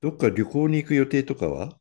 どっか旅行に行く予定とかは？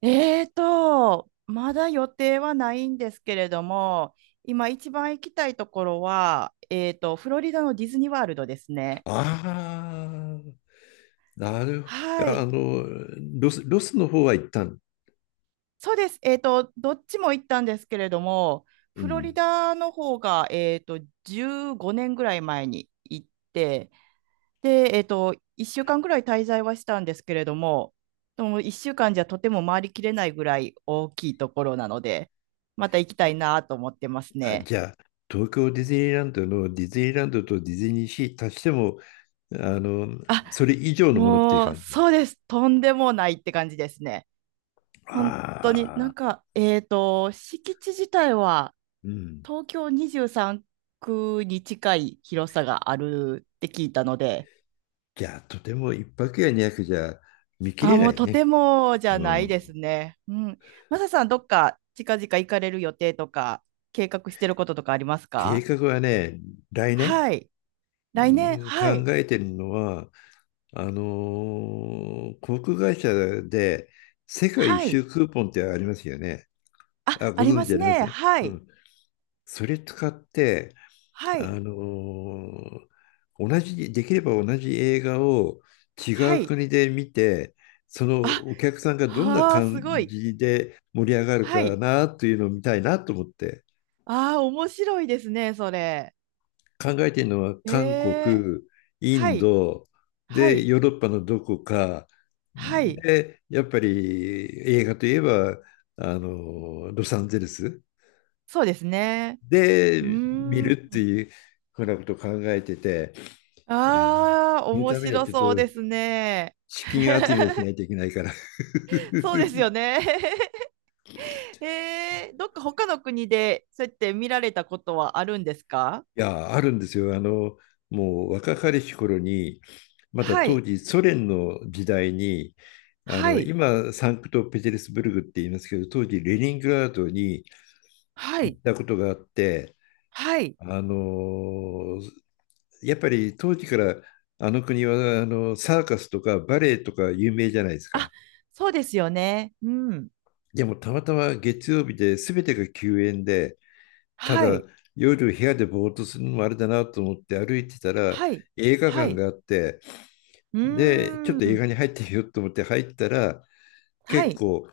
まだ予定はないんですけれども、今一番行きたいところは、フロリダのディズニーワールドですね。ああ、なるほはど。い。ロスの方は一旦。そうです。どっちも行ったんですけれども、うフロリん。ダの方が、15年ぐらい前に行って、で、1週間ぐらい滞在はしたんですけれども、でも1週間じゃとても回りきれないぐらい大きいところなので、また行きたいなと思ってますあ、ね。じゃあ、東京ディズニーランドのディズニーランドとディズニーシー足しても、あの、それ以上のものっていうもう、感じ。そうです。とんでもないって感じですね。本当に、なあんあ、か、敷地自体はうん。東京23区に近い広さがあるって聞いたので、じゃあ、とても一泊や二泊じゃ見切あ、れなもういとてね。もじゃうないですん。ね。うん。マサさん、どっか近々行かれる予定とか、計画してることとかあります計か？画はね、来年、はい。う来年、は考い。えてるのは、航空会社で世界一はい。周クーポンってありますよね。あ、あ、あごりま存知あすりますね。ね。はうい。ん。それ使って、はあい。のーできれば同じ映画を違はうい。国で見て、そのあ、お客さんがどんなはあ、す感ごい。じで盛り上がるはかい。なというのを見たいなと思って。ああ、面白いですね、それ。考えているのはえ韓え、国、イはンい、ド、はで、い、ヨーロッパのどこか、はい、で、やっぱり映画といえば、ロサンゼルスそうですね。うで見ーるっん。ていうふうなことを考えてて、あの、ああ、その面ためには白ちょっとそうですね。資金集めをし ないといけないから そうですよね。ええ、どっか他の国でそうやって見られたことはあるんですか？いや、あるんですよ。もう若かりし頃に、まだは当い、時ソ連の時代に、はい、今、サンクトペテルスブルグって言いますけど、当時レニングラードには行っい、たことがあって、はい。あの、やっぱり当時からあの国はサーカスとかバレエとか有名じゃないですあ、か。そうですよね。うん。でもたまたま月曜日で全てが休園で、たはだい、夜部屋でぼーっとするのもあれだなと思って歩いてたらはい、映画は館い。があって、うで、ちょっーと映ん。画に入ってみようと思って入ったら、は結い。構、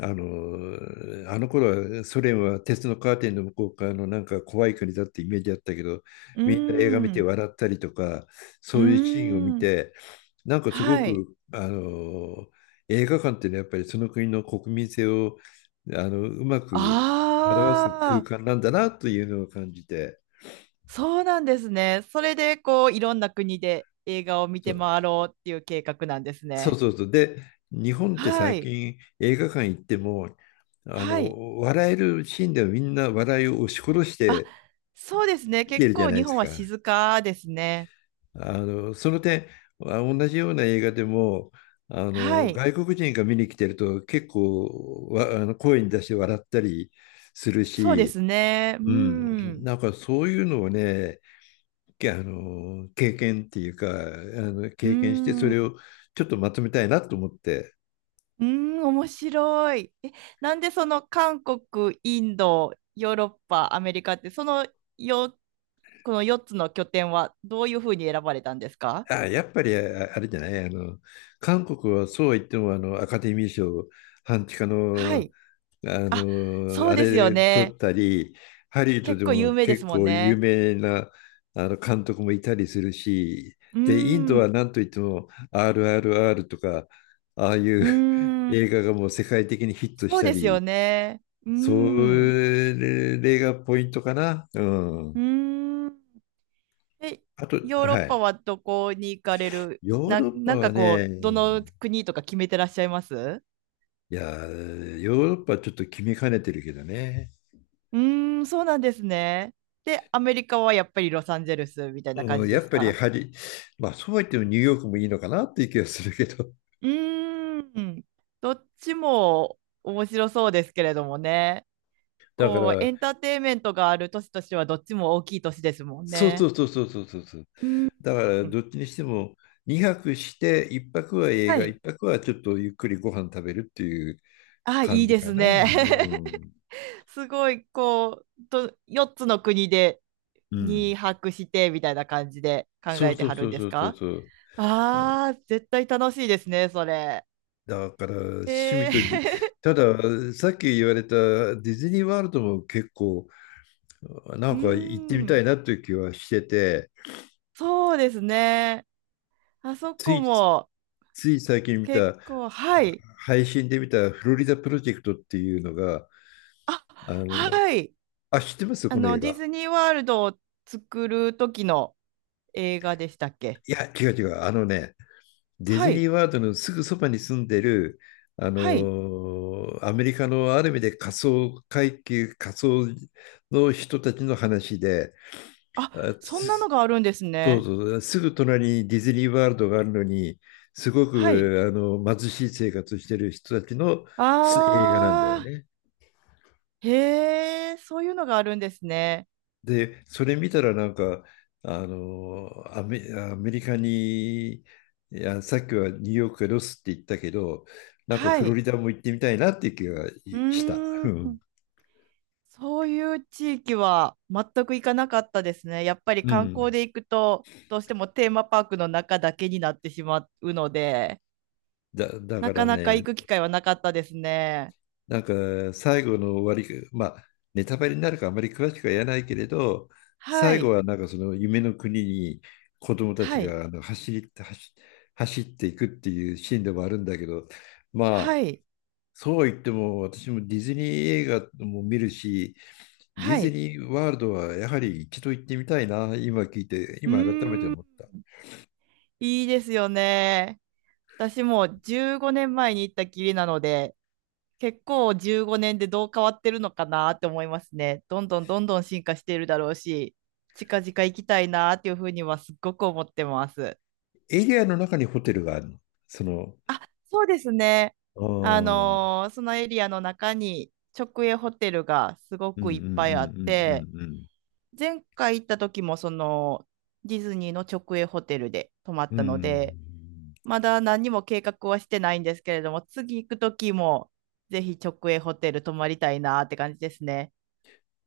あのあの頃はソ連は鉄のカーテンの向こう側のなんか怖い国だってイメージあったけど、うーみんな映画見てん。笑ったりとか、うそういうシーンを見ーん、て、なんかすごはい。く、映画館っていうのはやっぱりその国の国民性をうまく表すあ空あ、間なんだなというのを感じて。そうなんですね。それで、こう、いろんな国で映画を見そてう回ろうっていう計画なんですそうね。そうそう。で、日本っては最い、近映画館行っても、はい。笑えるシーンではみんな笑いを押し殺しあ、てそうですね。見て結るじゃ構ない日です本はか。静かですね。その点、同じような映画でも、はい、外国人が見に来てると結構わ、あの、声に出して笑ったりするそうでし、すね。ううん、ん、なんかそういうのをね、けあの、経験っていうか、う経験してそん、れをちょっとまとめたいなと思って。うん、面白い。え、なんでその韓国、インド、ヨーロッパ、アメリカって、そのよ、この4つの拠点はどういうふうに選ばれたんですか？あ、やっぱりああれじゃない、韓国はそうは言っても、アカデミー賞、半地下はの、い。そあうですよれ取ね。ったり、ハリウッド結で構有も名で結すもん構有ね。名なあの監督もいたりするし、うで、インドーん。うは何といっても RRR とか、ああいうーん。映画がもう世界的にヒットしそうたですより、ね。うーそん。れがポイントかな。ううん。ーん。え、あと、ヨーロッはパい。はどこに行かれるヨーな、ロッパなんはかこね、う、どの国とか決めてらっしゃいますういやー、ヨーロッパはちょっと決めかねてるけどね。ーん、そうなんですね。で、アメリカはやっぱりロサンゼルスみたいな感うん、じやでっすぱりか？まあそうは言ってもニューヨークもいいのかなっていう気がするけど。うーん。どっちも面白そうですけれどもね。だか構ら、エンターテインメントがある年としてはどっちも大きい年ですもんそうそね。うそうそうそうそうそう。うん。だからどっちにしても2泊して1泊は映は画、1い。泊はちょっとゆっくりご飯食べるっていうあ、感いいじでかすな。ね。うん。すごい、こう、4つの国でうにん。泊してみたいな感じで考そうえてそうはるそんうでそすうそうか？そう。ああー、絶対楽しいですね、それ。だから、趣え味とぎ、ー ただ、さっき言われたディズニーワールドも結構なうーんか行ってみたん、いなという気はしてて、そうですね。あそつこい、もつい最近見結た、構、はい。配信で見たフロリダプロジェクトっていうのが、あ、あの、はい。あ、知ってますこの映ディ画？ズニーワールドを作る時の映画でしたっけ？いや、違う違う。あのね、ディはズニい。ーワールドのすぐそばに住んでる、はい。アメリカのある意味で仮想の人たちの話で、あ、そんなのがあるんですそうね。そう、すぐ隣にディズニーワールドがあるのに、すごはい。く貧しい生活してる人たちの映画なんだよあね。ー、へえ、そういうのがあるんですね。で、それ見たらなんか、アメリカに、いや、さっきはニューヨークがロスって言ったけど、なんかはフロい。リダも行ってみたいなっていう気がうした。ーうん。ん。そういう地域は全く行かなかったですね。やっぱりう観光ん。で行くと、どうしてもテーマパークの中だけになってしまうので、だなかからなかね、行く機会はなかったですね。なんか最後の終わり、まあネタバレになるからあまり詳しくは言えないけれど、は最後い。はなんかその夢の国に子供たちはい。があの走り、走、走っていくっていうシーンでもあるんだけど、まはあい。そう言っても私もディズニー映画も見るし、ディはズい。ニーワールドはやはり一度行ってみたいな、今聞いて、う今改めてーん。思った。いいですよね。私もう15年前に行ったきりなので、結構15年でどう変わってるのかなって思いますね。どんどんどんどん進化しているだろうし、近々行きたいなっていうふうにはすっごく思ってます。エリアの中にホテルがあるの？その、そうですね。あーそのエリアの中に直営ホテルがすごうんうんくういっんぱいあって、うんうん前回行った時もそのディズニーの直営ホテルで泊まっうん。うたので、ん。まだ何も計画はしてないんですけれども、次行くときも、ぜひ直営ホテル泊まりたいなって感じですね。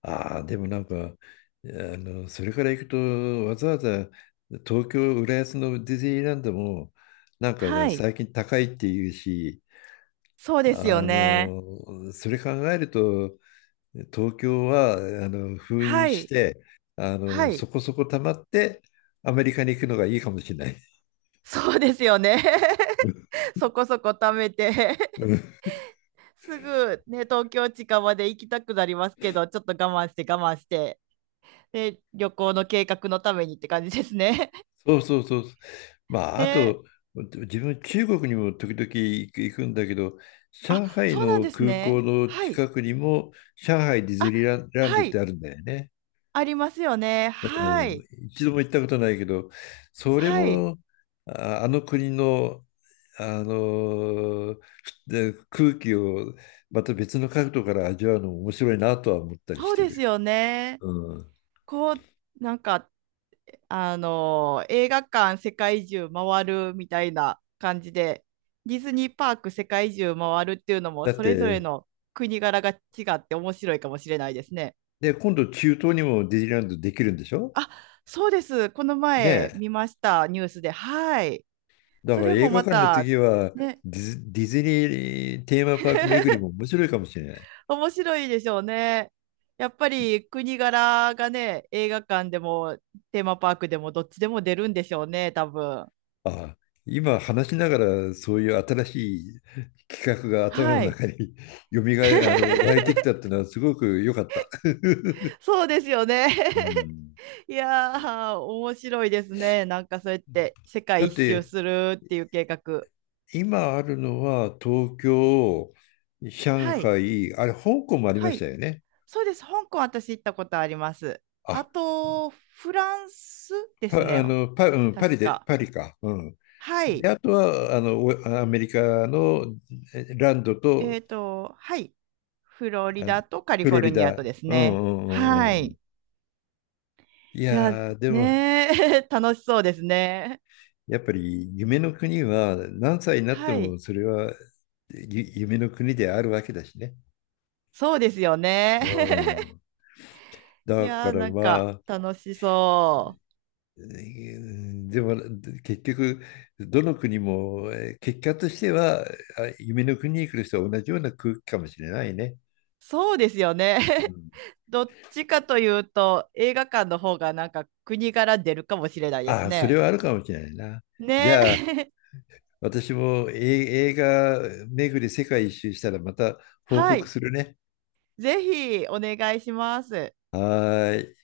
ああ、でもなんか、それから行くと、わざわざ東京、浦安のディズニーランドも、なんかね、はい。最近高いっていうし、そうですよね。それ考えると、東京は、封印はしい。て、はい。そこそこ溜まって、アメリカに行くのがいいかもしれない。そうですよね。そこそこ貯めて うん。 すぐね、東京近場で行きたくなりますけど、ちょっと我慢して我慢して、で、旅行の計画のためにって感じですね。そうそうそう。ま あ、あね、と、自分、中国にも時々行くんだけど、あ、上海そうなんのです空港ね。のはい。近くにも、上海ディズあ、ニーランランドはってい。あるんだよね。ありますよね。はうん、い。一度も行ったことないけど、それはい。も、あ、あの国の、あので空気をまた別の角度から味わうのも面白いなとは思ったりしそうてでする。よね。うん、こう、なんか、あの映画館世界中回るみたいな感じで、ディズニーパーク世界中回るっていうのも、だっそれぞれて、の国柄が違って面白いかもしれないですね。で、今度中東にもディズニーランドできるんでしょあ、そうです。この前ね？見ました、ニュースで。はい。だそかられ映も画ま館のた、次はね、ディズニーテーマパーク巡りも面白いかもしれない。面白いでしょうね。やっぱいり国柄がね、映画館でもテーマパークでもどっちでも出るんでしょうね、多分。あ、今話しながらそういう新しい企画が頭のはい。中に よみがえ、あの、湧いてきたってのはすごく良かった。そうですよね。うん、いやー、面白いですね。なんかそうやって世だ界っ一周てするっていう計画。今あるのは東京、上はい。海、あれ香港もありまはしたい。よね。そうです。香港私行ったことあります。ああ、と、フランスですね。パリ確で、か。パリか。うん。はい。で、あとは、アメリカのランドと、はい。フロリあの、ダとカリフフォロルリニアとダ。ですうんうね。んうはんうん。い。いいや、やー、でも、ねー 楽しそうですね。やっぱり夢の国は何歳になってはい。もそれは夢の国であるわけだしね。そうですよね。う ん。いだかやー、らなんまかあ、楽しそう。でも結局、どの国も結果としては夢の国に来る人は同じような空気かもしれないね。そうですよね。う ん。どっちかというと、映画館の方がなんか国柄出るかもしれないですああ、それね。はあるかもしれないな。じね。ゃあ、私も映画巡り世界一周したらまた報は告い。するね。ぜひお願いします。はーい。